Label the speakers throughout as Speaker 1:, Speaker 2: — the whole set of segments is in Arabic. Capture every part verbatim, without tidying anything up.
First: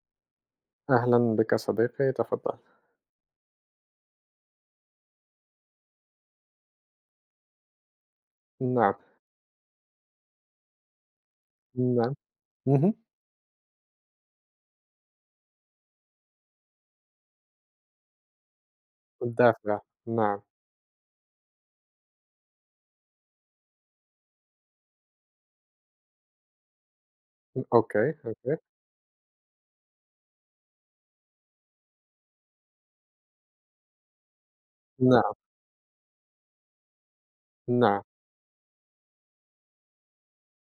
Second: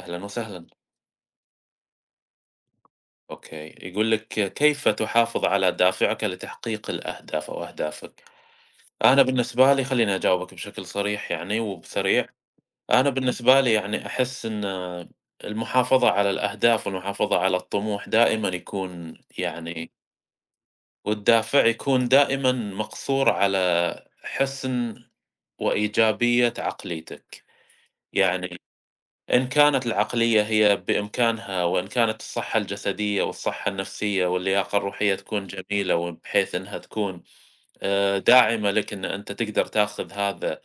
Speaker 1: أهلًا وسهلًا،
Speaker 2: أهلًا بك صديقي، تفضّل.
Speaker 1: أوكي، يقول لك كيف تحافظ على دافعك لتحقيق الأهداف أو أهدافك؟
Speaker 2: نعم،
Speaker 1: أنا بالنسبة لي خلّيني أجاوبك بشكل صريح يعني
Speaker 2: نعم.
Speaker 1: وبسريع.
Speaker 2: اهم.
Speaker 1: أنا بالنسبة لي يعني أحس إن المحافظة على الأهداف والمحافظة على الطموح دائمًا يكون
Speaker 2: الدافع،
Speaker 1: يعني
Speaker 2: نعم.
Speaker 1: والدافع يكون دائمًا مقصور على حسن وإيجابية عقليتك،
Speaker 2: أوكي، أوكي.
Speaker 1: يعني إن كانت العقلية هي بإمكانها، وإن كانت الصحة الجسدية والصحة النفسية واللياقة الروحية
Speaker 2: نعم،
Speaker 1: تكون جميلة، وبحيث إنها تكون
Speaker 2: نعم،
Speaker 1: آآ داعمة لك إن أنت تقدر تاخذ هذا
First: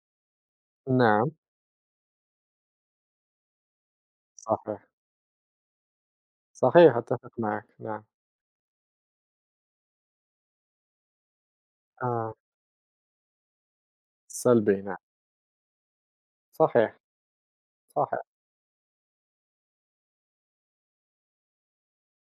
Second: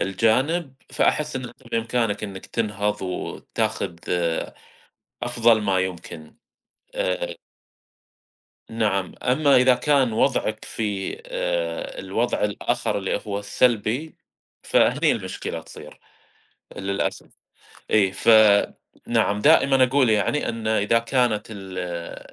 Speaker 1: الجانب،
Speaker 2: نعم.
Speaker 1: فأحس إن أنت بإمكانك إنك تنهض وتاخذ آه،
Speaker 2: صحيح،
Speaker 1: أفضل ما يمكن.
Speaker 2: صحيح، أتفق
Speaker 1: آآ
Speaker 2: معك، نعم.
Speaker 1: نعم، أما إذا كان وضعك في آآ
Speaker 2: آه،
Speaker 1: الوضع الآخر اللي هو السلبي،
Speaker 2: سلبي، نعم.
Speaker 1: فهني المشكلة تصير
Speaker 2: صحيح،
Speaker 1: للأسف. إي،
Speaker 2: صحيح.
Speaker 1: فنعم دائمًا أقول يعني أن إذا كانت ال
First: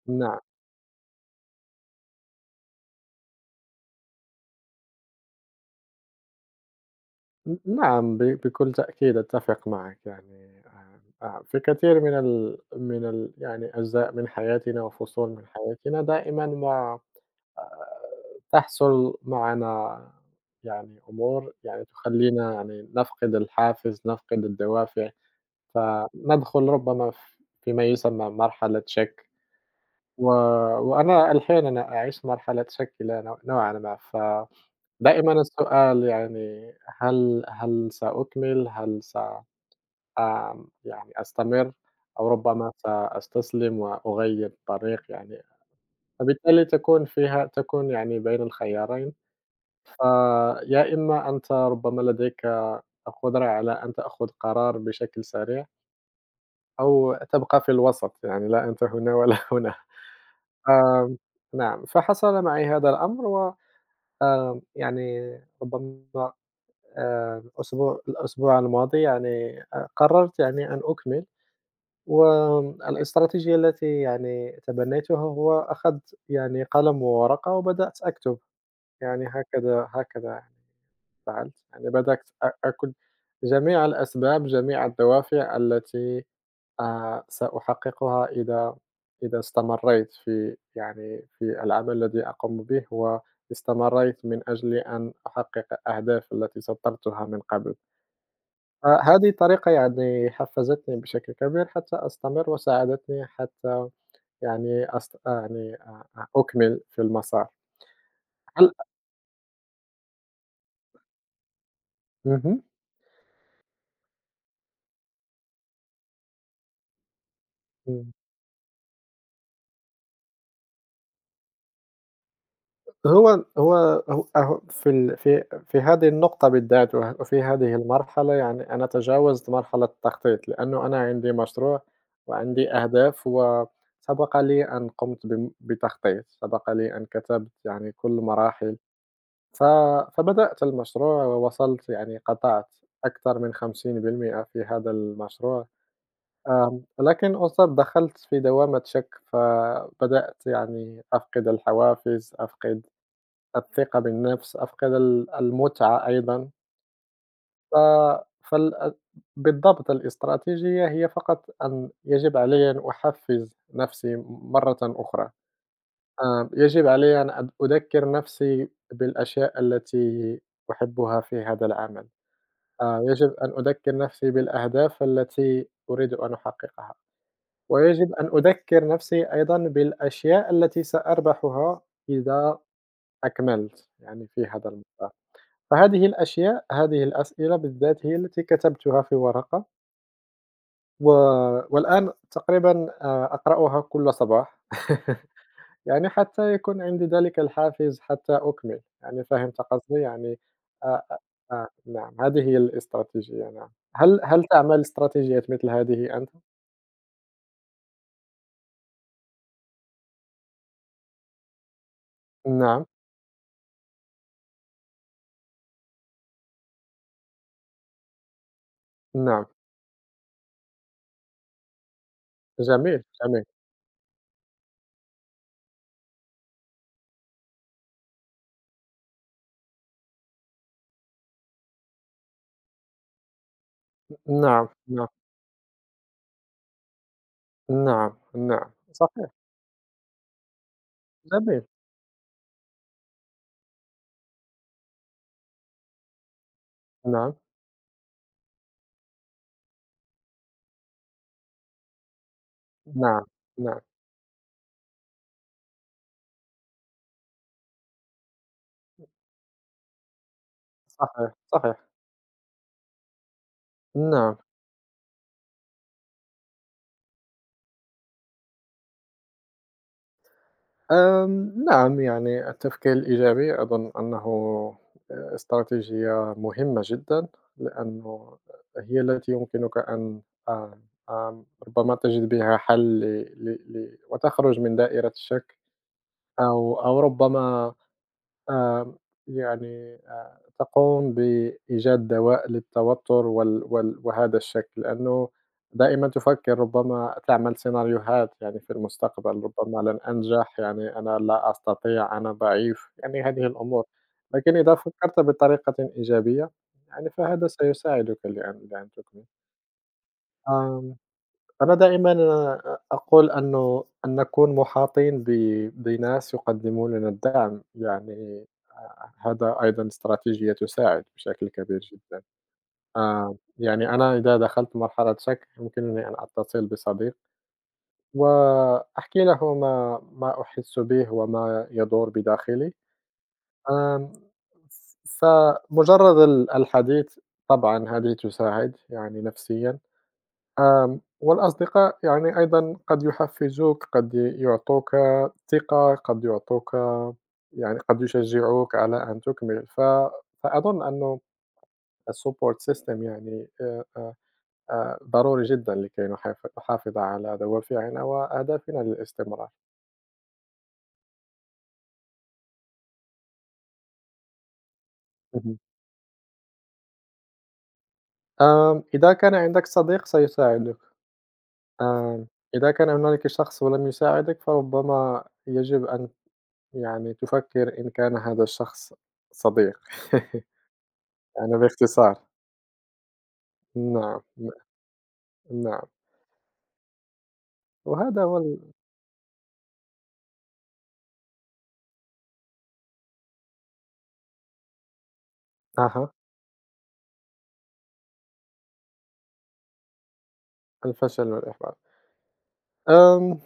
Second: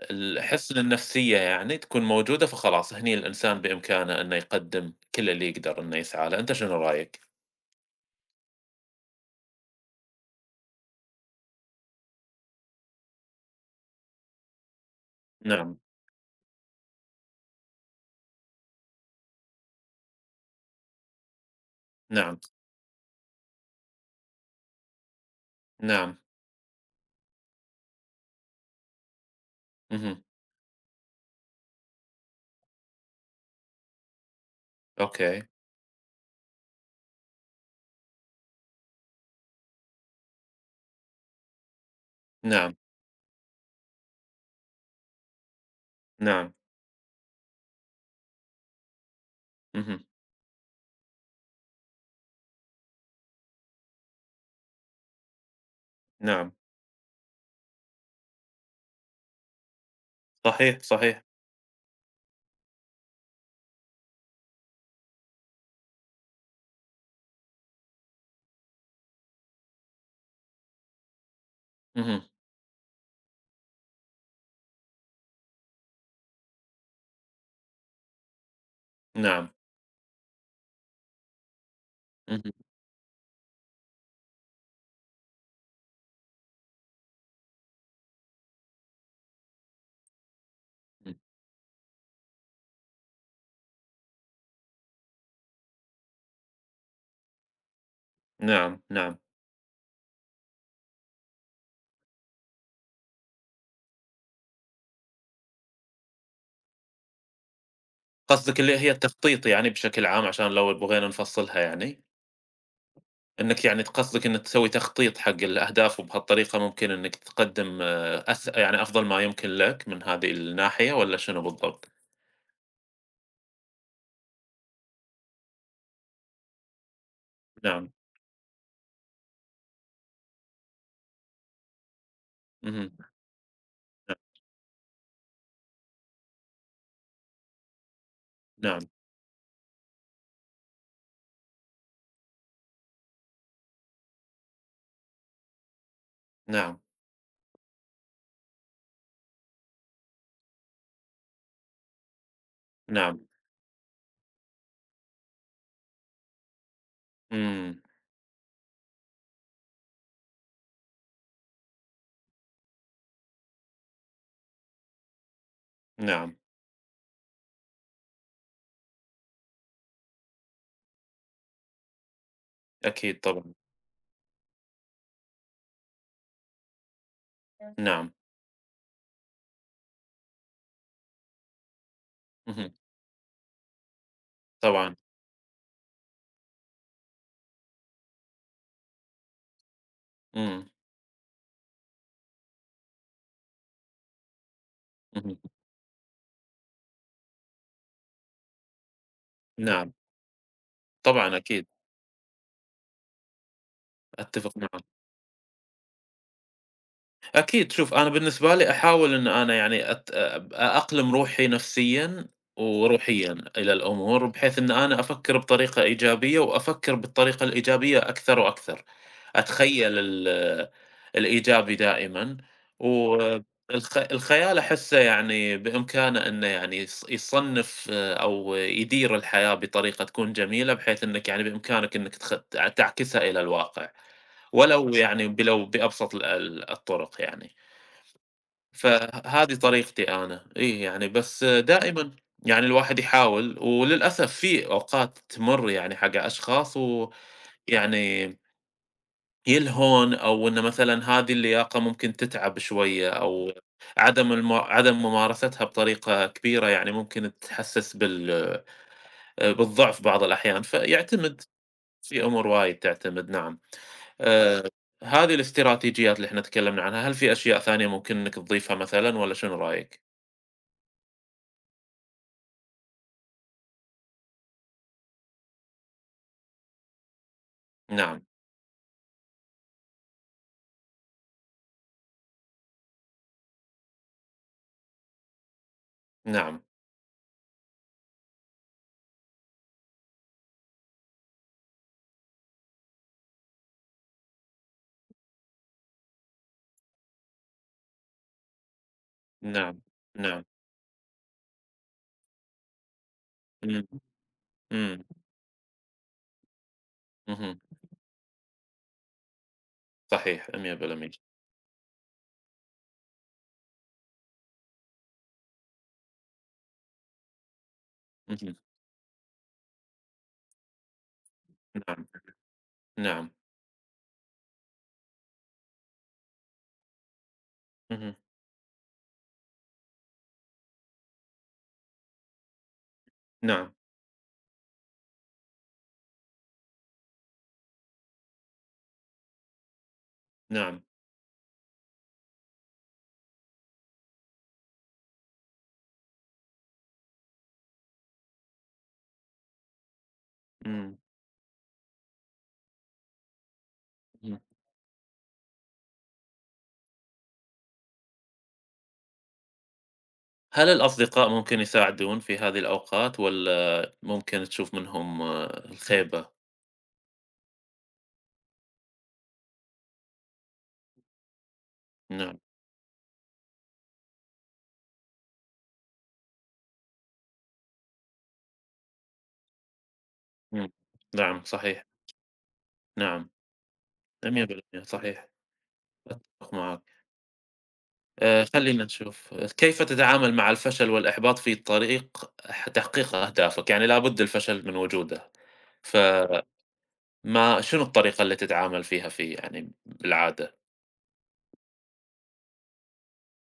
Speaker 2: نعم،
Speaker 1: الحِسْن النفسية يعني تكون موجودة فخلاص هني الإنسان بإمكانه إنه يقدّم كل اللي يقدر إنه يسعى له. أنت شنو رأيك؟
Speaker 2: ن نعم، ب بكل تأكيد أتفق معك يعني آآ، آه، في كثير من ال من ال يعني أجزاء من حياتنا وفصول من
Speaker 1: نعم،
Speaker 2: حياتنا دائمًا ما تحصل معنا يعني أمور يعني
Speaker 1: نعم،
Speaker 2: تخلّينا يعني نفقد الحافز، نفقد الدوافع،
Speaker 1: نعم،
Speaker 2: فندخل ربما ف فيما يسمى مرحلة شَك،
Speaker 1: اهم،
Speaker 2: و وأنا أحيانًا أعيش مرحلة شَك إلى نوع نوعًا ما، فدائمًا
Speaker 1: أوكي،
Speaker 2: السؤال يعني هل هل سأكمل، هل س آمم، يعني أستمر أو ربما
Speaker 1: نعم،
Speaker 2: سأستسلم وأغيّر الطريق يعني،
Speaker 1: نعم،
Speaker 2: فبالتالي تكون فيها تكون يعني بين الخيارين.
Speaker 1: اهم،
Speaker 2: فيا إما أنت ربما لديك القدرة على أن تأخذ قرار بشكل سريع،
Speaker 1: نعم،
Speaker 2: أو تبقى في الوسط، يعني لا أنت هنا ولا هنا.
Speaker 1: صحيح،
Speaker 2: آمم،
Speaker 1: صحيح،
Speaker 2: نعم، فحصل معي هذا الأمر و آمم، يعني ربما آآ الأسبوع الأسبوع الماضي يعني آآ قررت يعني أن أكمل،
Speaker 1: اهم،
Speaker 2: والاستراتيجية التي يعني تبنيتها هو أخذت يعني قلم وورقة وبدأت أكتب، يعني
Speaker 1: نعم،
Speaker 2: هكذا هكذا. يعني. فعلت، يعني بدأت أ
Speaker 1: اهم،
Speaker 2: آكل جميع الأسباب، جميع الدوافع التي آآ سأحققها إذا إذا استمرّيت في
Speaker 1: اهم،
Speaker 2: يعني في العمل الذي أقوم به، واستمرّيت من أجل أن أحقق الأهداف التي سطّرتها من قبل.
Speaker 1: نعم، نعم.
Speaker 2: فهذه الطريقة يعني حفّزتني بشكل كبير حتى أستمر، وساعدتني حتى يعني أست آه، يعني أ أ أكمل في المسار.
Speaker 1: قصدِك
Speaker 2: هل
Speaker 1: اللي هي التخطيط يعني بشكل عام عشان لو بغينا نفصّلها يعني؟
Speaker 2: اهم،
Speaker 1: إنك يعني ت قصدِك إنك تسوي تخطيط حق الأهداف، وبهالطريقة ممكن إنك تقدّم
Speaker 2: إمم.
Speaker 1: آه، أس يعني أفضل ما يمكن لك من هذه الناحية والّا شنو بالضبط؟
Speaker 2: هو هو هو هو في ال في في هذه النقطة بالذات وه وفي هذه
Speaker 1: نعم،
Speaker 2: المرحلة يعني أنا تجاوزت مرحلة التخطيط، لأنه أنا عندي مشروع وعندي
Speaker 1: اهم،
Speaker 2: أهداف
Speaker 1: ن
Speaker 2: وسبق لي أن قمت بم بتخطيط، سبق لي أن كتبت يعني كل مراحل،
Speaker 1: نعم،
Speaker 2: ف فبدأت المشروع ووصلت يعني قطعت أكثر من خمسين بالمئة في هذا المشروع،
Speaker 1: نعم،
Speaker 2: آمم، ولكن أصاب دخلت في دوامة شك، فبدأت يعني أفقد الحوافز، أفقد
Speaker 1: نعم،
Speaker 2: الثقة بالنفس، أفقد ال المتعة أيضًا، ف
Speaker 1: إمم،
Speaker 2: فال بالضبط الاستراتيجية هي فقط أن يجب علي أن أحفّز نفسي مرة أخرى،
Speaker 1: نعم،
Speaker 2: آآ يجب علي أن أد أذكّر نفسي بالأشياء التي أحبّها في هذا العمل، آآ
Speaker 1: أكيد
Speaker 2: يجب أن
Speaker 1: طبعًا،
Speaker 2: أذكّر نفسي بالأهداف التي أريد أن أحققها،
Speaker 1: نعم،
Speaker 2: ويجب أن أذكّر نفسي أيضًا بالأشياء التي سأربحها إذا
Speaker 1: اهم،
Speaker 2: أكملت يعني في هذا
Speaker 1: طبعًا،
Speaker 2: المسار. فهذه الأشياء، هذه الأسئلة بالذات هي التي كتبتها في ورقة،
Speaker 1: إمم،
Speaker 2: و والآن تقريبًا آآ أقرأها كل صباح
Speaker 1: اهم،
Speaker 2: يعني حتى يكون عندي ذلك الحافز حتى أكمل، يعني فهمت
Speaker 1: نعم،
Speaker 2: قصدي؟ يعني آآ آه،
Speaker 1: طبعًا أكيد،
Speaker 2: آه، نعم، هذه هي الاستراتيجية نعم. هل هل
Speaker 1: أتّفق
Speaker 2: تعمل
Speaker 1: معاك.
Speaker 2: استراتيجيات مثل هذه أنت؟
Speaker 1: أكيد، شوف أنا بالنسبة لي أحاول إن أنا يعني أت أب أأقلم روحي نفسيًا
Speaker 2: نعم،
Speaker 1: وروحيًا إلى الأمور، بحيث إن أنا أفكّر بطريقة إيجابية وأفكّر بالطريقة الإيجابية أكثر وأكثر،
Speaker 2: نعم،
Speaker 1: أتخيّل ال الإيجابي دائمًا.
Speaker 2: جميل، جميل.
Speaker 1: والخ الخيال أحسّه يعني بإمكانه إنه يعني يص يصنّف آه، أو يدير الحياة بطريقة تكون جميلة، بحيث إنك يعني بإمكانك إنك تخ تعكسها إلى الواقع،
Speaker 2: نعم،
Speaker 1: ولو
Speaker 2: نعم،
Speaker 1: يعني بلو بأبسط ال ال الطرق يعني.
Speaker 2: نعم، نعم، صحيح،
Speaker 1: فهذه طريقتي أنا، إيه يعني بس
Speaker 2: جميل،
Speaker 1: دائمًا يعني الواحد يحاول، وللأسف في أوقات تمر يعني حق أشخاص
Speaker 2: نعم،
Speaker 1: ويعني يلهون أو إنه مثلًا هذه اللياقة ممكن تتعب شوية
Speaker 2: نعم،
Speaker 1: أو
Speaker 2: نعم،
Speaker 1: عدم الم عدم ممارستها بطريقة كبيرة يعني ممكن تحسّس بال آآ بالضعف بعض الأحيان،
Speaker 2: صحيح،
Speaker 1: فيعتمد
Speaker 2: صحيح،
Speaker 1: في أمور وايد تعتمد نعم.
Speaker 2: نعم.
Speaker 1: آآ هذه الاستراتيجيات اللي إحنا تكلمنا عنها، هل في أشياء ثانية ممكن إنِّك تضيفها مثلًا والّا شنو رأيك؟
Speaker 2: آمم، نعم، يعني التفكير الإيجابي أظن أنه آه، استراتيجية مهمة جدًا،
Speaker 1: نعم.
Speaker 2: لأنه هي التي يمكنك أن آمم، آمم، ربما تجد بها حل ل ل ل وتخرج من دائرة الشك
Speaker 1: نعم،
Speaker 2: أو أو ربما آمم، يعني آآ تقوم بإيجاد دواء للتوتر وال وال وهذا الشك، لأنه دائمًا تفكر ربما تعمل سيناريوهات يعني في المستقبل،
Speaker 1: نعم،
Speaker 2: ربما لن
Speaker 1: نعم،
Speaker 2: أنجح، يعني أنا لا أستطيع، أنا ضعيف، يعني هذه الأمور،
Speaker 1: إمم،
Speaker 2: لكن إذا
Speaker 1: إمم،
Speaker 2: فكرت بطريقة إيجابية يعني فهذا
Speaker 1: اهم،
Speaker 2: سيساعدك لأن لأن تكمل.
Speaker 1: صحيح
Speaker 2: آمم
Speaker 1: مية بالمية.
Speaker 2: أنا دائمًا أ أقول أنه أن نكون محاطين ب بناس يقدمون لنا الدعم، يعني
Speaker 1: اهم،
Speaker 2: ه هذا أيضًا استراتيجية تساعد بشكل كبير
Speaker 1: نعم،
Speaker 2: جدًا.
Speaker 1: نعم،
Speaker 2: آآ، يعني أنا إذا دخلت مرحلة شك يمكنني أن أتصل بصديق
Speaker 1: اهم،
Speaker 2: وأحكي له ما ما أحس به وما يدور بداخلي،
Speaker 1: نعم،
Speaker 2: آمم، ف فمجرد ال الحديث طبعًا هذه تساعد يعني نفسيًا.
Speaker 1: نعم،
Speaker 2: آمم، والأصدقاء يعني أيضًا قد يحفّزوك، قد يعطوك ثقة، قد يعطوك يعني قد يشجّعوك على أن تكمل، ف فأظن
Speaker 1: إمم،
Speaker 2: أنه الsupport system يعني آآ، آآ،
Speaker 1: إمم.
Speaker 2: آآ، ضروري جدًا لكي نحاف نحافظ على دوافعنا وأهدافنا للاستمرار.
Speaker 1: هل الأصدقاء ممكن يساعدون في هذه الأوقات والّا ممكن تشوف منهم
Speaker 2: اهم.
Speaker 1: آه، الخيبة؟
Speaker 2: آمم، إذا كان عندك صديق سيساعدك، آمم،
Speaker 1: نعم،
Speaker 2: إذا كان هنالك شخص ولم يساعدك فربما يجب أن يعني تفكّر إن كان هذا الشخص صديق.
Speaker 1: إمم، نعم،
Speaker 2: يعني
Speaker 1: صحيح،
Speaker 2: باختصار،
Speaker 1: نعم،
Speaker 2: نعم، ن
Speaker 1: مية بالمية صحيح،
Speaker 2: نعم،
Speaker 1: أتفق معاك.
Speaker 2: وهذا هو
Speaker 1: آآ،
Speaker 2: ال
Speaker 1: خلّينا نشوف كيف تتعامل مع الفشل والإحباط في طريق ح تحقيق أهدافك؟ يعني لابد الفشل من وجوده. ف
Speaker 2: أها،
Speaker 1: ما شنو الطريقة اللي تتعامل فيها فيه يعني بالعادة؟
Speaker 2: الفشل والإحباط. آمم،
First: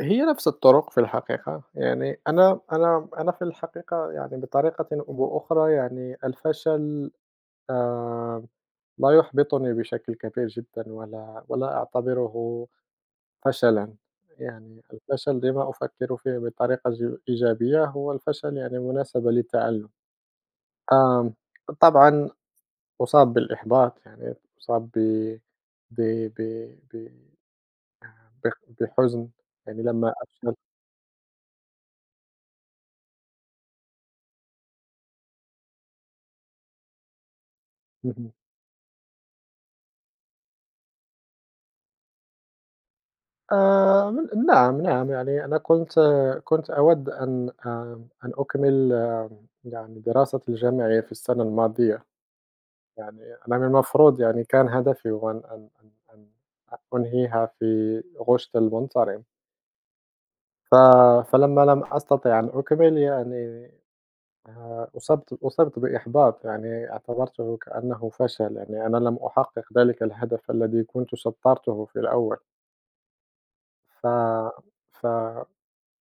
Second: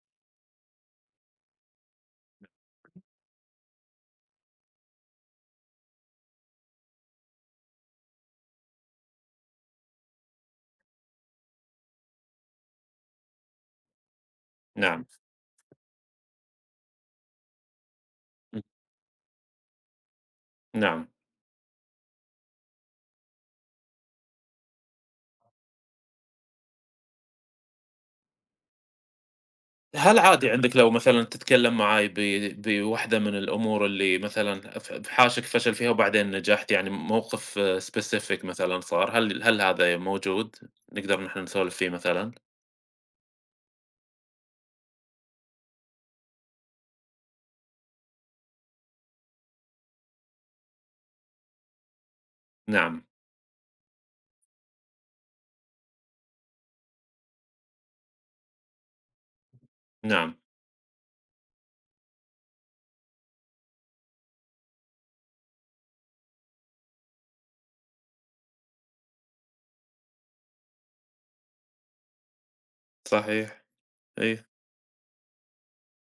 Speaker 2: هي نفس الطرق في الحقيقة، يعني أنا أنا أنا في الحقيقة يعني بطريقة وأخرى يعني الفشل آآ، لا يحبطني بشكل كبير جدًا ولا ولا أعتبره فشلًا، يعني
Speaker 1: نعم،
Speaker 2: الفشل لما أفكر فيه بطريقة ج إيجابية هو الفشل
Speaker 1: ن
Speaker 2: يعني مناسبة للتعلم.
Speaker 1: نعم.
Speaker 2: آمم، طبعًا أُصاب بالإحباط، يعني أُصاب ب ب ب ب بخ بحزن يعني لمّا
Speaker 1: هل عادي
Speaker 2: أفشل.
Speaker 1: عندك لو مثلًا تتكلم معاي ب بواحدة من الأمور اللي مثلًا ف بحاشك فشل فيها وبعدين نجحت، يعني موقف
Speaker 2: اهم.
Speaker 1: specific مثلًا صار، هل هل هذا موجود؟ نقدر نحن نسولف فيه مثلًا؟
Speaker 2: آآ ن نعم، نعم، يعني أنا كنت كنت أود أن آمم أن أكمل آه، يعني دراستي الجامعية في السنة الماضية،
Speaker 1: نعم،
Speaker 2: يعني أنا من المفروض يعني كان هدفي هو أن أن أن أن أنهيها في غُشّة المنصرم،
Speaker 1: نعم،
Speaker 2: ف فلمّا لم أستطع أن أكمل يعني آآ أُصبت أُصبت بإحباط، يعني اعتبرته كأنه فشل، يعني أنا لم أحقق ذلك الهدف الذي كنت سطرته في الأول،
Speaker 1: صحيح،
Speaker 2: ف
Speaker 1: أي،
Speaker 2: ف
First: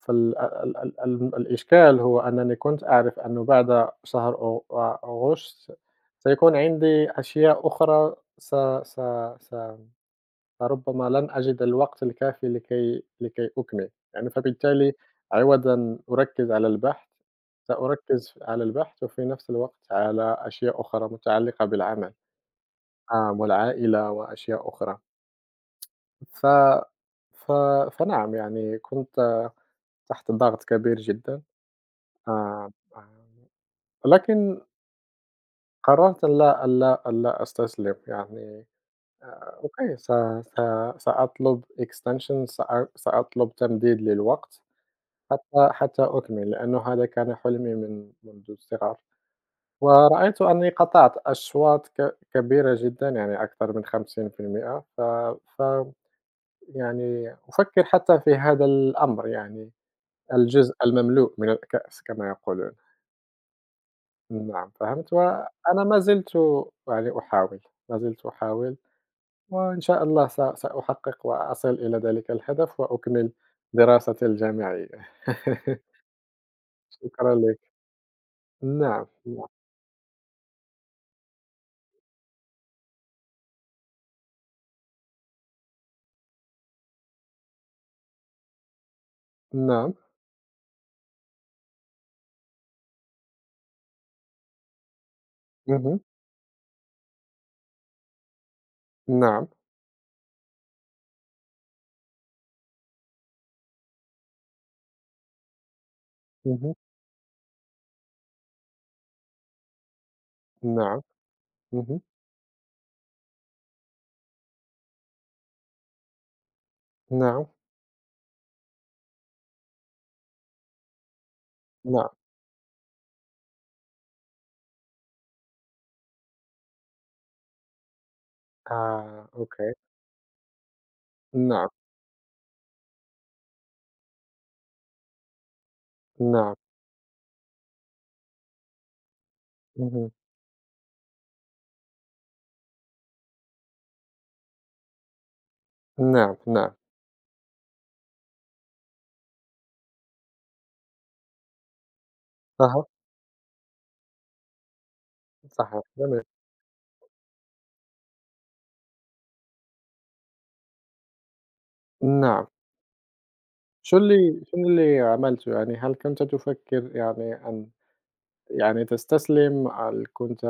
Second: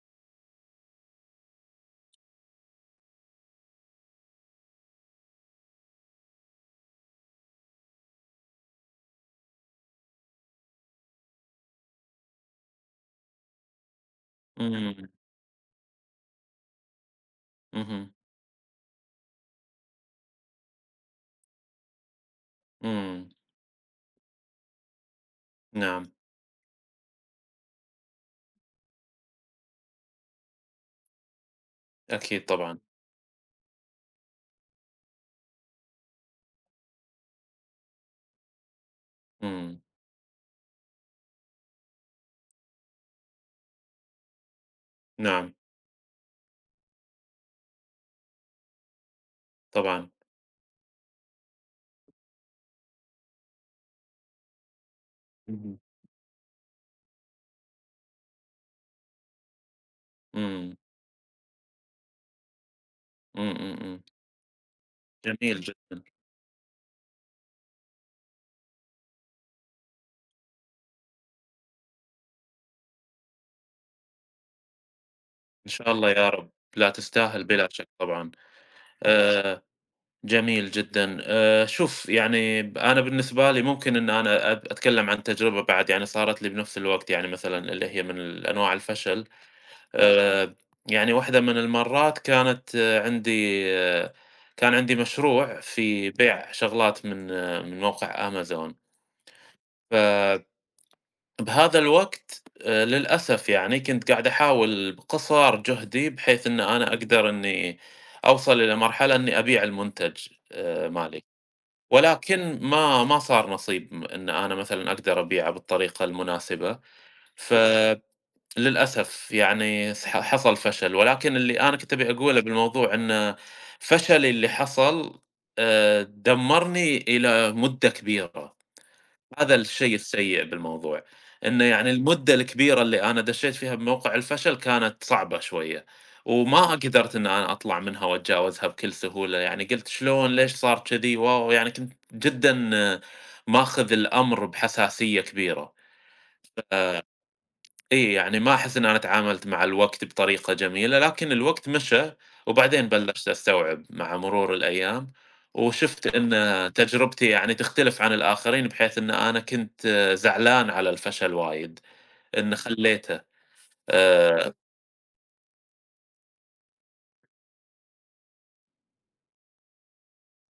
Speaker 2: فال ال ال ال الإشكال هو أنني كنت أعرف أنه بعد شهر أو أ أغسطس سيكون عندي أشياء أخرى س س س فربما لن أجد الوقت الكافي لكي لكي أكمل، يعني فبالتالي
Speaker 1: إمم،
Speaker 2: عوض أن أركّز على البحث،
Speaker 1: اهم،
Speaker 2: سأركّز على البحث وفي نفس الوقت على أشياء أخرى متعلقة بالعمل،
Speaker 1: إمم،
Speaker 2: آمم، والعائلة وأشياء أخرى.
Speaker 1: نعم،
Speaker 2: ف ف فنعم يعني كنت تحت ضغط كبير جدًا،
Speaker 1: أكيد
Speaker 2: آمم،
Speaker 1: طبعًا،
Speaker 2: آمم، ولكن قررت ألّا ألّا ألّا أستسلم يعني آآ،
Speaker 1: إمم،
Speaker 2: أوكي س س سأطلب extension سأ سأطلب تمديد للوقت.
Speaker 1: نعم،
Speaker 2: حتى حتى أكمل، لأنه هذا كان حلمي من منذ الصغر،
Speaker 1: طبعًا،
Speaker 2: ورأيت أني قطعت أشواط ك كبيرة جدًا، يعني أكثر من خمسين في المية ف ف
Speaker 1: اهم،
Speaker 2: يعني أفكر حتى في هذا الأمر، يعني الجزء
Speaker 1: إمم،
Speaker 2: المملوء من الكأس كما يقولون،
Speaker 1: إمم، إمم، إمم،
Speaker 2: نعم فهمت،
Speaker 1: جميل
Speaker 2: وأنا ما
Speaker 1: جدًا.
Speaker 2: زلت يعني أحاول، ما زلت أحاول، وإن شاء الله س سأحقق وأصل إلى ذلك الهدف وأكمل دراستي الجامعية.
Speaker 1: إن شاء الله يا رب، لا
Speaker 2: شكرًا
Speaker 1: تستاهل بلا
Speaker 2: لك.
Speaker 1: شك طبعًا.
Speaker 2: نعم، نعم.
Speaker 1: آآ، جميل جدًا. آآ، شوف يعني ب أنا بالنسبة لي ممكن إن أنا أت أتكلم عن تجربة بعد يعني صارت لي بنفس الوقت يعني مثلًا اللي هي من ال أنواع الفشل.
Speaker 2: نعم.
Speaker 1: آآ، يعني واحدة من المرات كانت آه، عندي آه كان عندي مشروع
Speaker 2: اهم،
Speaker 1: في بيع شغلات من آه من موقع Amazon.
Speaker 2: نعم،
Speaker 1: ف بهذا الوقت آآ للأسف يعني كنت قاعد أحاول بقصارى جهدي بحيث إن
Speaker 2: اهم،
Speaker 1: أنا أقدر إني أوصل إلى مرحلة إني أبيع المنتج آآ
Speaker 2: نعم،
Speaker 1: مالي،
Speaker 2: اهم،
Speaker 1: ولكن ما ما صار نصيب م إن أنا مثلًا أقدر أبيعه بالطريقة المناسبة،
Speaker 2: نعم،
Speaker 1: فللأسف يعني س ح حصل فشل، ولكن اللي أنا كنت
Speaker 2: نعم،
Speaker 1: أبي أقوله بالموضوع إن فشلي اللي حصل آآ دمّرني إلى مدة كبيرة.
Speaker 2: آه،
Speaker 1: هذا
Speaker 2: أوكي،
Speaker 1: الشيء السيء بالموضوع، إنه
Speaker 2: نعم،
Speaker 1: يعني المدة الكبيرة اللي أنا دشيت فيها بموقع الفشل كانت صعبة شوية،
Speaker 2: نعم،
Speaker 1: وما قدرت إن أنا أطلع منها وأتجاوزها بكل سهولة، يعني قلت
Speaker 2: اهم،
Speaker 1: شلون ليش صار كذي، واو! يعني كنت جدًا آه، ماخذ الأمر بحساسية كبيرة.
Speaker 2: نعم، نعم،
Speaker 1: إي، يعني ما أحس إن أنا تعاملت مع الوقت بطريقة جميلة، لكن الوقت مشى
Speaker 2: أها،
Speaker 1: وبعدين بلشت أستوعب مع مرور الأيام،
Speaker 2: صحيح،
Speaker 1: وشُفت
Speaker 2: جميل،
Speaker 1: إن تجربتي يعني تختلف عن الآخرين، بحيث إن أنا كنت آه، زعلان على الفشل وايد،
Speaker 2: نعم،
Speaker 1: إن خلّيته
Speaker 2: شو اللي
Speaker 1: آآ
Speaker 2: شنو اللي عملته يعني؟ هل كنت تفكر يعني أن يعني تستسلم؟ هل كنت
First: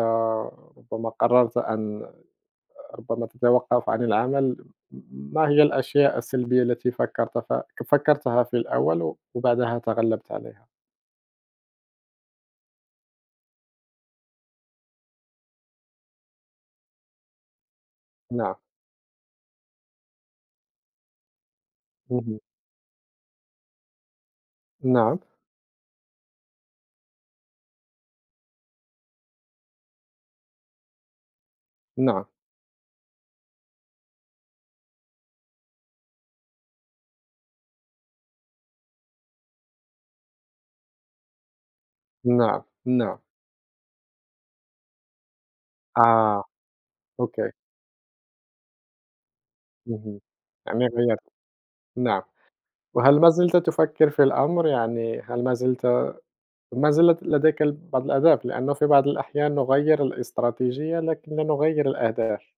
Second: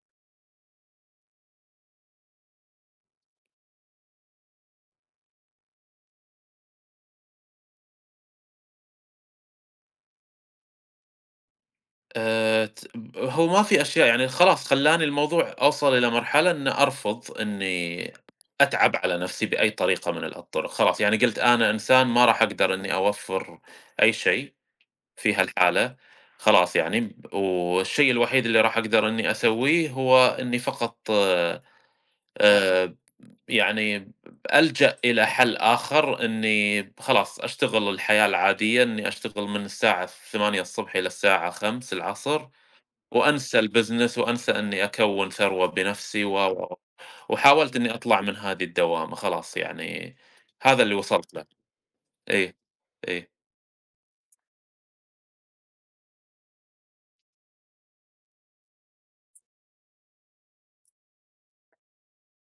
Speaker 2: ربما قررت أن ربما تتوقف عن العمل؟ ما هي الأشياء السلبية التي فكرت ف فكرتها في الأول وبعدها تغلبت عليها؟
Speaker 1: آآ ت هو ما في أشياء يعني خلاص خلّاني الموضوع أوصل إلى مرحلة إن أرفض إني
Speaker 2: نعم،
Speaker 1: أتعب على نفسي بأي طريقة من الأطرق، خلاص يعني قُلت أنا إنسان ما
Speaker 2: اهم،
Speaker 1: راح أقدر إني أوفّر أي شيء.
Speaker 2: نعم،
Speaker 1: في هالحالة خلاص يعني ب والشيء الوحيد اللي راح أقدر إني أسويه هو إني فقط
Speaker 2: نعم.
Speaker 1: آآ يعني ألجأ إلى حل آخر إني خلاص أشتغل الحياة العادية، إني أشتغل من الساعة الثامنة صباحًا ص إلى الساعة الخامسة
Speaker 2: نعم، نعم.
Speaker 1: وأنسى الbusiness وأنسى إني أكوّن ثروة بنفسي و،
Speaker 2: آه،
Speaker 1: و، و.
Speaker 2: أوكي،
Speaker 1: وحاولت إني أطلع من هذه الدوامة خلاص يعني
Speaker 2: اهم.
Speaker 1: هذا
Speaker 2: يعني
Speaker 1: اللي
Speaker 2: غيّرت،
Speaker 1: وصلت له.
Speaker 2: نعم.
Speaker 1: إيه،
Speaker 2: وهل ما
Speaker 1: إيه.
Speaker 2: زلت تفكّر في الأمر؟ يعني هل ما زلت ما زالت لديك ال بعض الأهداف؟ لأنه في بعض الأحيان نغيّر الاستراتيجية، لكن لا نغيّر الأهداف.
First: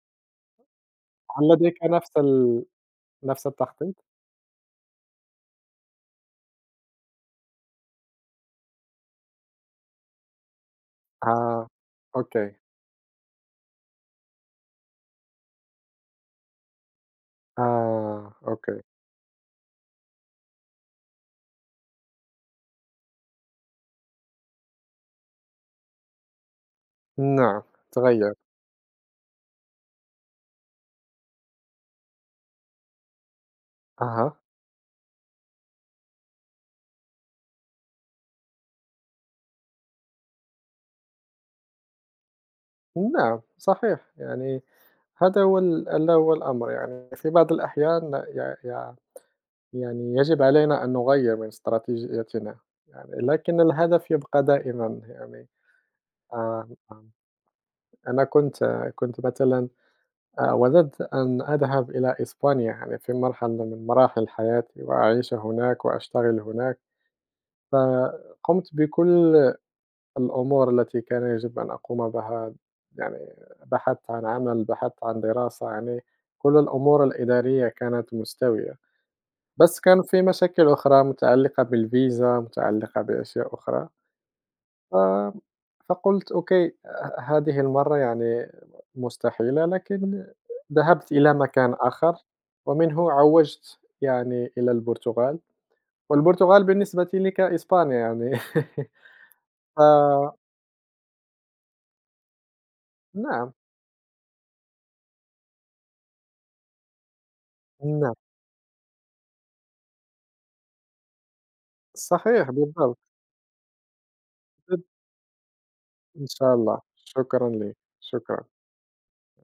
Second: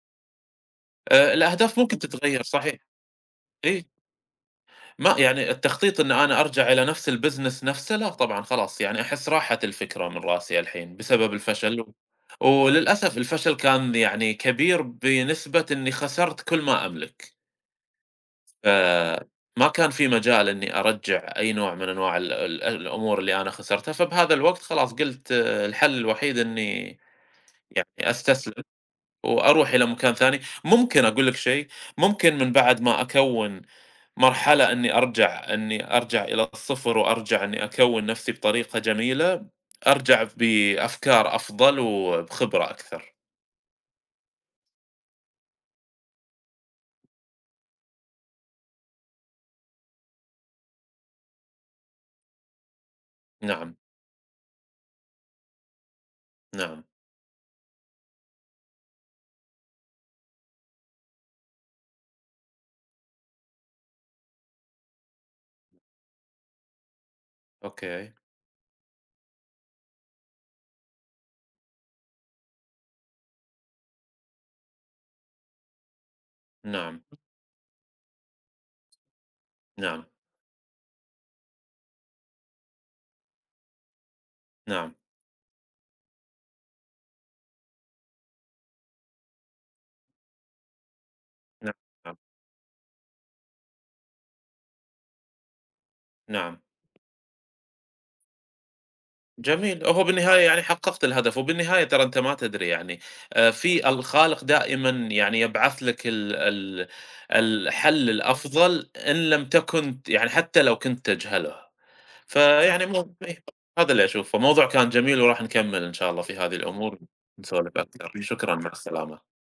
Speaker 1: آآ
Speaker 2: هل لديك
Speaker 1: الأهداف ممكن
Speaker 2: نفس
Speaker 1: تتغيّر
Speaker 2: ال
Speaker 1: صحيح.
Speaker 2: نفس
Speaker 1: إيه.
Speaker 2: التخطيط؟
Speaker 1: ما يعني التخطيط إن أنا أرجع إلى نفس الbusiness نفسه، لأ طبعًا خلاص يعني أحس راحت الفكرة من راسي الحين بسبب
Speaker 2: آه،
Speaker 1: الفشل، و-
Speaker 2: أوكي.
Speaker 1: وللأسف الفشل كان يعني كبير بنسبة إني خسرت كل ما أملك،
Speaker 2: آه، أوكي.
Speaker 1: فما كان في مجال إني أرجّع أي نوع من أنواع ال ال الأمور اللي أنا خسرتها، فبهذا الوقت خلاص قلت آه، الحل الوحيد إني
Speaker 2: نعم،
Speaker 1: يعني
Speaker 2: تغيّر.
Speaker 1: أستسلم وأروح إلى مكان ثاني، ممكن أقول لك شيء، ممكن من بعد ما أكوّن
Speaker 2: أها،
Speaker 1: مرحلة إني أرجع إني أرجع إلى الصفر وأرجع إني أكوّن نفْسي بطريقة جميلة، أرجع بأفكار أفضل وبخبرة أكثر.
Speaker 2: نعم، صحيح. يعني هذا هو ال ألا هو الأمر، يعني في بعض الأحيان يع يع يعني يجب علينا أن نغيّر من استراتيجيتنا يعني، لكن
Speaker 1: نعم،
Speaker 2: الهدف يبقى دائمًا يعني آمم،
Speaker 1: نعم،
Speaker 2: آمم، أنا كنت آه، كنت مثلًا آآ، وددت أن أذهب إلى إسبانيا يعني في مرحلة من مراحل حياتي وأعيش هناك وأشتغل هناك،
Speaker 1: أوكي،
Speaker 2: فقمت بكل الأمور التي كان يجب أن أقوم بها يعني بحثت عن عمل، بحثت عن دراسة، يعني كل
Speaker 1: نعم،
Speaker 2: الأمور الإدارية كانت مستوية. بس كان
Speaker 1: نعم،
Speaker 2: في مشاكل أخرى متعلقة بالفيزا، متعلقة بأشياء أخرى، ف
Speaker 1: نعم،
Speaker 2: فقُلت أوكي ه هذه المرّة يعني مستحيلة، لكن ذهبت إلى مكان
Speaker 1: نعم،
Speaker 2: آخر،
Speaker 1: نعم،
Speaker 2: ومنه عوّجت يعني إلى البرتغال،
Speaker 1: نعم،
Speaker 2: والبرتغال بالنسبة لي كإسبانيا يعني ف
Speaker 1: جميل. هو بالنهاية يعني حققت الهدف، وبالنهاية ترى أنت ما تدري يعني آآ،
Speaker 2: نعم،
Speaker 1: في الخالق دائمًا يعني يبعث لك ال ال الحل
Speaker 2: نعم،
Speaker 1: الأفضل إن لم تكن يعني حتى لو كنت تجهله.
Speaker 2: صحيح
Speaker 1: فيعني
Speaker 2: بالضبط،
Speaker 1: مو إيه، هذا اللي أشوفه. موضوع كان جميل وراح نكمّل إن شاء الله
Speaker 2: إن
Speaker 1: في
Speaker 2: شاء
Speaker 1: هذه
Speaker 2: الله،
Speaker 1: الأمور،
Speaker 2: شكرًا
Speaker 1: نسولف
Speaker 2: ليك،
Speaker 1: أكثر.
Speaker 2: شكرًا.
Speaker 1: شكرًا، مع السلامة.